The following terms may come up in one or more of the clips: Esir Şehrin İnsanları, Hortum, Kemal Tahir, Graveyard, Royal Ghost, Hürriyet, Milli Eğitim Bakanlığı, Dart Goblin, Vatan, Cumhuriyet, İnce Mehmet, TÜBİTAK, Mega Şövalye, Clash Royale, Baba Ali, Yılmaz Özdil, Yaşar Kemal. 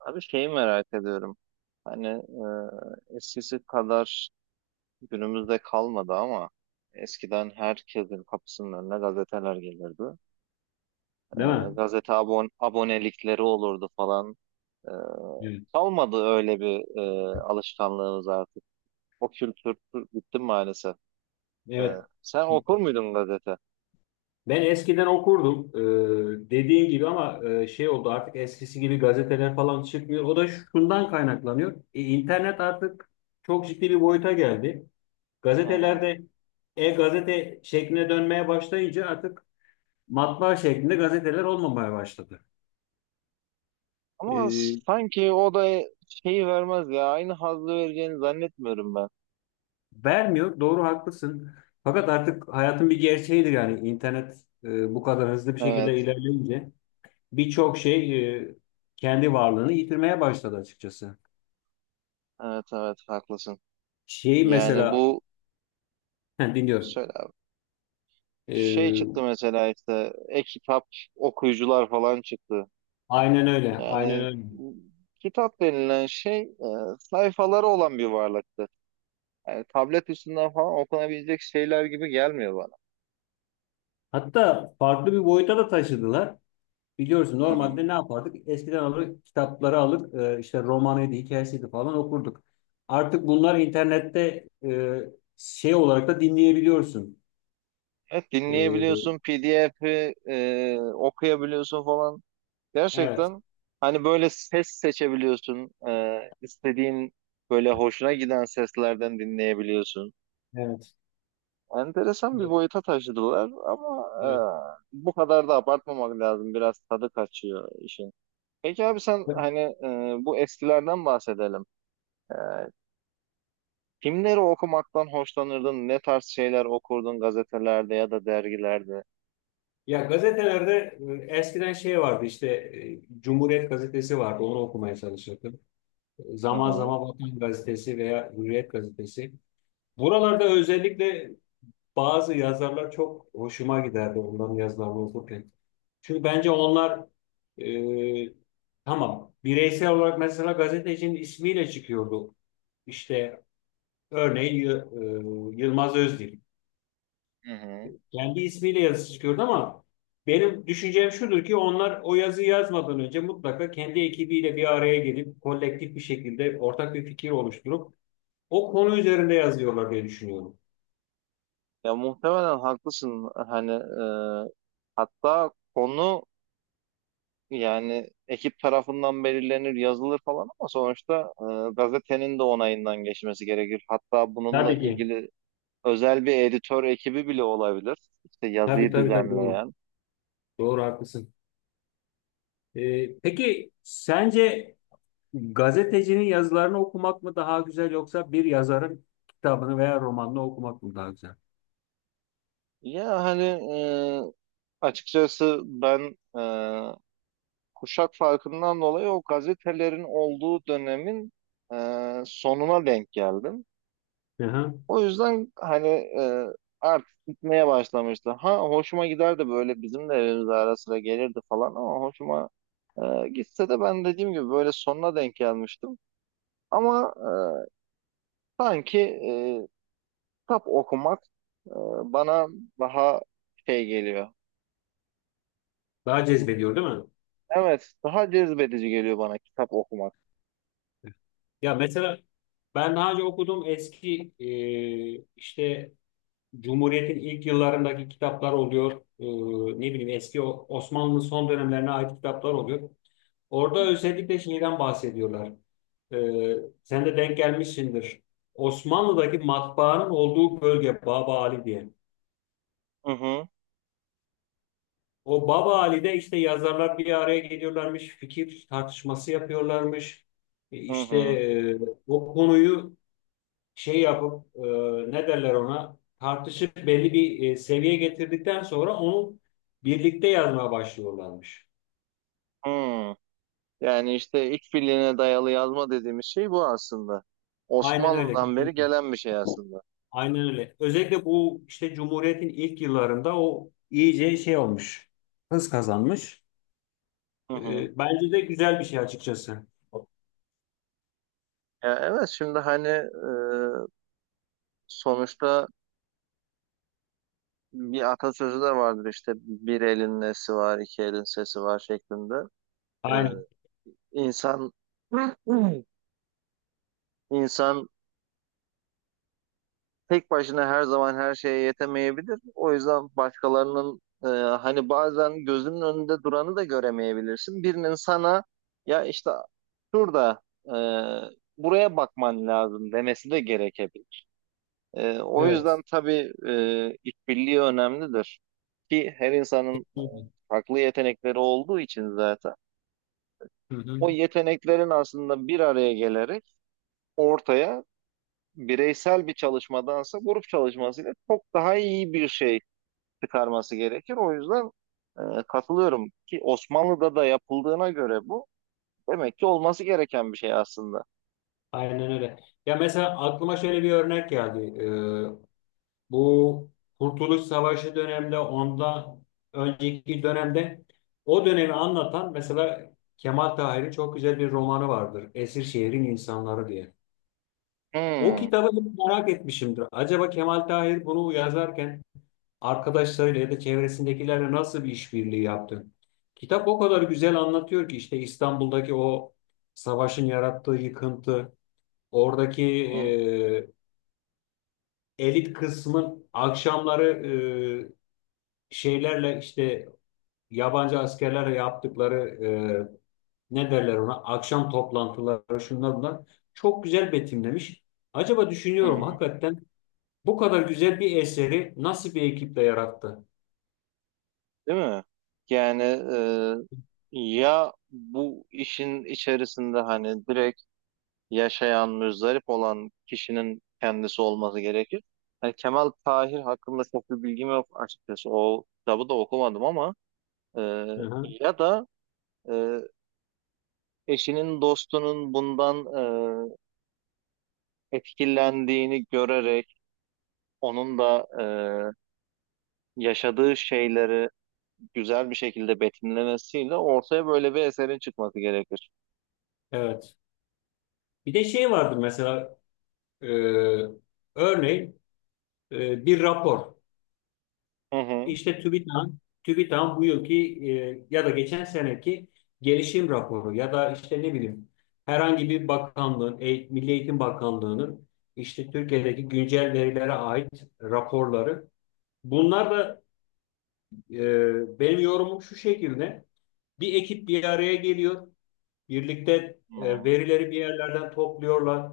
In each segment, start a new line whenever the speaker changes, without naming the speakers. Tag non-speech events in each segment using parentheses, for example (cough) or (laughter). Abi şeyi merak ediyorum. Hani eskisi kadar günümüzde kalmadı ama eskiden herkesin kapısının önüne gazeteler gelirdi. E,
Değil mi?
gazete abonelikleri olurdu falan. E,
Evet.
Kalmadı öyle bir alışkanlığımız artık. O kültür bitti maalesef. E,
Evet.
Sen okur muydun gazete?
Ben eskiden okurdum. Dediğin gibi, ama şey oldu, artık eskisi gibi gazeteler falan çıkmıyor. O da şundan kaynaklanıyor. İnternet artık çok ciddi bir boyuta geldi.
Hı hı.
Gazetelerde e-gazete şekline dönmeye başlayınca artık matbaa şeklinde gazeteler olmamaya başladı.
Ama
E,
sanki o da şeyi vermez ya. Aynı hazzı vereceğini zannetmiyorum ben.
Vermiyor. Doğru, haklısın. Fakat artık hayatın bir gerçeğidir, yani internet bu kadar hızlı bir şekilde
Evet,
ilerleyince birçok şey kendi varlığını yitirmeye başladı açıkçası.
evet, evet haklısın.
Şey,
Yani
mesela (laughs) dinliyorum.
Söyle abi. Şey çıktı
E,
mesela işte e-kitap okuyucular falan çıktı.
aynen öyle, aynen
Yani
öyle.
kitap denilen şey sayfaları olan bir varlıktı. Yani tablet üstünden falan okunabilecek şeyler gibi gelmiyor bana.
Hatta farklı bir boyuta da taşıdılar. Biliyorsun,
Hı hı.
normalde ne yapardık? Eskiden alır, kitapları alır, işte romanıydı, hikayesiydi falan okurduk. Artık bunlar internette şey olarak da dinleyebiliyorsun.
Evet
E,
dinleyebiliyorsun, PDF'i okuyabiliyorsun falan.
evet,
Gerçekten hani böyle ses seçebiliyorsun. İstediğin böyle hoşuna giden seslerden dinleyebiliyorsun.
evet.
Enteresan bir
Evet.
boyuta taşıdılar ama
Evet.
bu kadar da abartmamak lazım. Biraz tadı kaçıyor işin. Peki abi sen bu eskilerden bahsedelim. E, Kimleri okumaktan hoşlanırdın? Ne tarz şeyler okurdun gazetelerde ya da dergilerde?
Ya, gazetelerde eskiden şey vardı, işte Cumhuriyet gazetesi vardı, onu okumaya çalışırdım.
Hı
Zaman
hı.
zaman Vatan gazetesi veya Hürriyet gazetesi. Buralarda özellikle bazı yazarlar çok hoşuma giderdi, onların yazılarını okurken. Çünkü bence onlar, e, tamam bireysel olarak mesela gazetecinin ismiyle çıkıyordu. İşte örneğin Yılmaz Özdil.
Hı hı.
Kendi ismiyle yazısı çıkıyordu, ama benim düşüncem şudur ki onlar o yazıyı yazmadan önce mutlaka kendi ekibiyle bir araya gelip kolektif bir şekilde ortak bir fikir oluşturup o konu üzerinde yazıyorlar diye düşünüyorum.
Ya muhtemelen haklısın. Hatta konu yani ekip tarafından belirlenir, yazılır falan ama sonuçta gazetenin de onayından geçmesi gerekir. Hatta bununla
Tabii ki.
ilgili özel bir editör ekibi bile olabilir. İşte
Tabii
yazıyı
tabii tabii, doğru.
düzenleyen.
Doğru, haklısın. Peki sence gazetecinin yazılarını okumak mı daha güzel, yoksa bir yazarın kitabını veya romanını okumak mı daha güzel?
Ya hani e, açıkçası kuşak farkından dolayı o gazetelerin olduğu dönemin sonuna denk geldim.
Hı hı.
O yüzden e, artık gitmeye başlamıştı. Ha hoşuma giderdi böyle bizim de evimize ara sıra gelirdi falan ama hoşuma gitse de ben dediğim gibi böyle sonuna denk gelmiştim. Ama sanki kitap okumak e, bana daha şey geliyor.
Daha cezbediyor, değil mi?
Evet, daha cezbedici geliyor bana kitap okumak.
Ya mesela ben daha önce okuduğum eski, işte Cumhuriyet'in ilk yıllarındaki kitaplar oluyor. E, Ne bileyim, eski Osmanlı'nın son dönemlerine ait kitaplar oluyor.
Hı.
Orada özellikle şeyden bahsediyorlar. E, Sen de denk gelmişsindir. Osmanlı'daki matbaanın olduğu bölge Baba Ali diye.
Hı hı,
O Baba Ali'de işte yazarlar bir araya geliyorlarmış, fikir tartışması yapıyorlarmış.
hı
İşte
hı.
o konuyu şey yapıp ne derler ona, tartışıp belli bir seviyeye getirdikten sonra onu birlikte yazmaya başlıyorlarmış.
Yani işte işbirliğine dayalı yazma dediğimiz şey bu aslında.
Aynen öyle,
Osmanlı'dan beri
kesinlikle.
gelen bir şey aslında.
Aynen öyle. Özellikle bu işte Cumhuriyet'in ilk yıllarında o iyice şey olmuş. Hız kazanmış.
Hı hı.
Bence de güzel bir şey açıkçası.
Ya evet, şimdi sonuçta bir atasözü de vardır işte bir elin nesi var, iki elin sesi var şeklinde. E,
Aynen.
insan (clears throat) insan tek başına her zaman her şeye yetemeyebilir. O yüzden başkalarının hani bazen gözünün önünde duranı da göremeyebilirsin. Birinin sana ya işte şurada e, buraya bakman lazım demesi de gerekebilir. O
Evet.
yüzden tabii işbirliği önemlidir. Ki her insanın
Kesinlikle.
farklı yetenekleri olduğu için zaten
Hı hı.
o yeteneklerin aslında bir araya gelerek ortaya bireysel bir çalışmadansa grup çalışmasıyla çok daha iyi bir şey çıkarması gerekir. O yüzden katılıyorum ki Osmanlı'da da yapıldığına göre bu demek ki olması gereken bir şey aslında.
Aynen öyle. Ya mesela aklıma şöyle bir örnek geldi. E, Bu Kurtuluş Savaşı döneminde, ondan önceki dönemde, o dönemi anlatan mesela Kemal Tahir'in çok güzel bir romanı vardır. Esir Şehrin İnsanları diye. O
Hmm,
kitabı hep merak etmişimdir. Acaba Kemal Tahir bunu yazarken arkadaşlarıyla ya da çevresindekilerle nasıl bir işbirliği yaptı? Kitap o kadar güzel anlatıyor ki işte İstanbul'daki o savaşın yarattığı yıkıntı, oradaki
hı,
elit kısmın akşamları şeylerle, işte yabancı askerlerle yaptıkları ne derler ona akşam toplantıları, şunlar bunlar çok güzel betimlemiş. Acaba
hı,
düşünüyorum
hı.
hakikaten bu kadar güzel bir eseri nasıl bir ekiple yarattı?
Değil mi? Yani ya bu işin içerisinde hani direkt yaşayan, muzdarip olan kişinin kendisi olması gerekir. Hani Kemal Tahir hakkında çok bir bilgim yok açıkçası. O kitabı da okumadım ama e,
Hı hı,
ya da e, eşinin, dostunun bundan etkilendiğini görerek onun da yaşadığı şeyleri güzel bir şekilde betimlemesiyle ortaya böyle bir eserin çıkması gerekir.
evet. Bir de şey vardı mesela, e, örneğin bir rapor.
Hı hı.
İşte TÜBİTAK'ın bu yılki, ya da geçen seneki gelişim raporu, ya da işte ne bileyim herhangi bir bakanlığın, Milli Eğitim Bakanlığı'nın işte Türkiye'deki güncel verilere ait raporları. Bunlar da, benim yorumum şu şekilde. Bir ekip bir araya geliyor. Birlikte
Hı hı.
verileri bir yerlerden topluyorlar.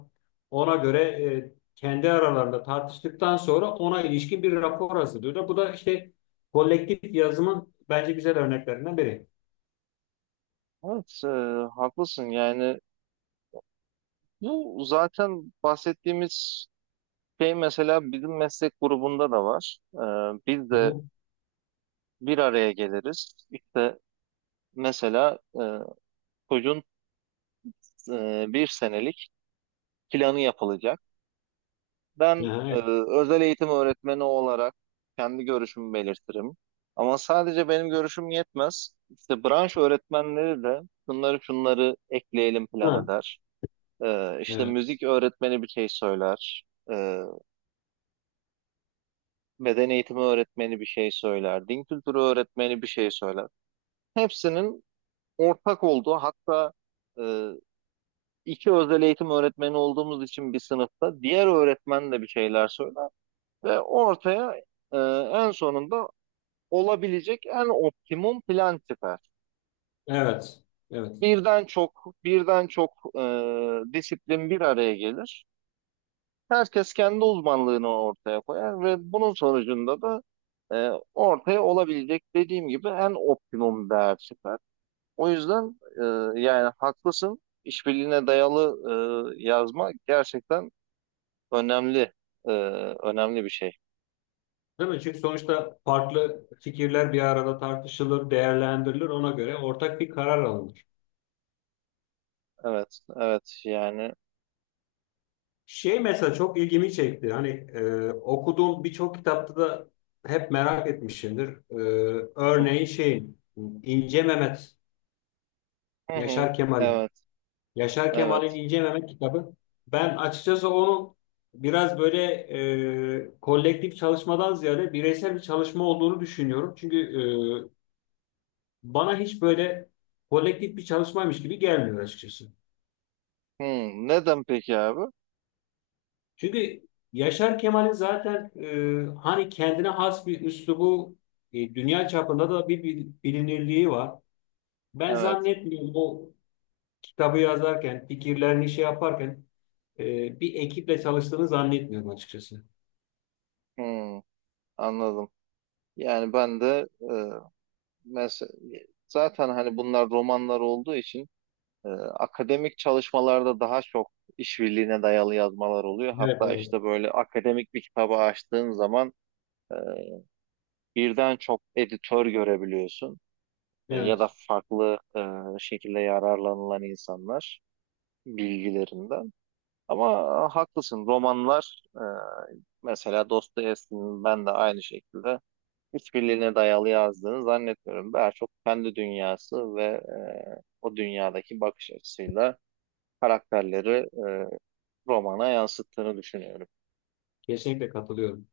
Ona göre kendi aralarında tartıştıktan sonra ona ilişkin bir rapor hazırlıyorlar. Bu da işte kolektif yazımın bence güzel örneklerinden biri.
Evet, haklısın. Yani bu zaten bahsettiğimiz şey mesela bizim meslek grubunda da var. Biz
Hı
de
hı.
bir araya geliriz. İşte mesela çocuğun bir senelik planı yapılacak. Ben
Aha,
e,
evet.
özel eğitim öğretmeni olarak kendi görüşümü belirtirim. Ama sadece benim görüşüm yetmez. İşte branş öğretmenleri de şunları şunları ekleyelim plan
Ha,
eder. İşte
evet.
müzik öğretmeni bir şey söyler. E, Beden eğitimi öğretmeni bir şey söyler. Din kültürü öğretmeni bir şey söyler. Hepsinin ortak olduğu hatta e, iki özel eğitim öğretmeni olduğumuz için bir sınıfta diğer öğretmen de bir şeyler söyler. Ve ortaya ee, en sonunda olabilecek en optimum plan tipi.
Evet. Evet.
Birden çok, birden çok e, disiplin bir araya gelir. Herkes kendi uzmanlığını ortaya koyar ve bunun sonucunda da ortaya olabilecek dediğim gibi en optimum değer çıkar. O yüzden yani haklısın. İşbirliğine dayalı yazma gerçekten önemli e, önemli bir şey.
Değil mi? Çünkü sonuçta farklı fikirler bir arada tartışılır, değerlendirilir. Ona göre ortak bir karar alınır.
Evet, evet yani.
Şey, mesela çok ilgimi çekti. Hani okuduğum birçok kitapta da hep merak etmişimdir. Örneğin şeyin, İnce Mehmet,
Hı hı,
Yaşar Kemal'in.
evet,
Yaşar Kemal'in
evet.
İnce Mehmet kitabı. Ben açıkçası onu biraz böyle kolektif çalışmadan ziyade bireysel bir çalışma olduğunu düşünüyorum. Çünkü e, bana hiç böyle kolektif bir çalışmaymış gibi gelmiyor açıkçası.
Hı, neden peki abi?
Çünkü Yaşar Kemal'in zaten hani kendine has bir üslubu, dünya çapında da bir bilinirliği var. Ben
Evet.
zannetmiyorum o kitabı yazarken, fikirlerini şey yaparken bir ekiple çalıştığını zannetmiyorum açıkçası.
Hmm, anladım. Yani ben de mesela zaten hani bunlar romanlar olduğu için akademik çalışmalarda daha çok işbirliğine dayalı yazmalar oluyor.
Evet,
Hatta
evet.
işte böyle akademik bir kitabı açtığın zaman e, birden çok editör görebiliyorsun. Ya da
Evet,
farklı şekilde yararlanılan insanlar bilgilerinden. Ama haklısın romanlar mesela Dostoyevski'nin ben de aynı şekilde hiçbirliğine dayalı yazdığını zannetmiyorum. Daha çok kendi dünyası ve o dünyadaki bakış açısıyla karakterleri e, romana yansıttığını düşünüyorum.
kesinlikle katılıyorum.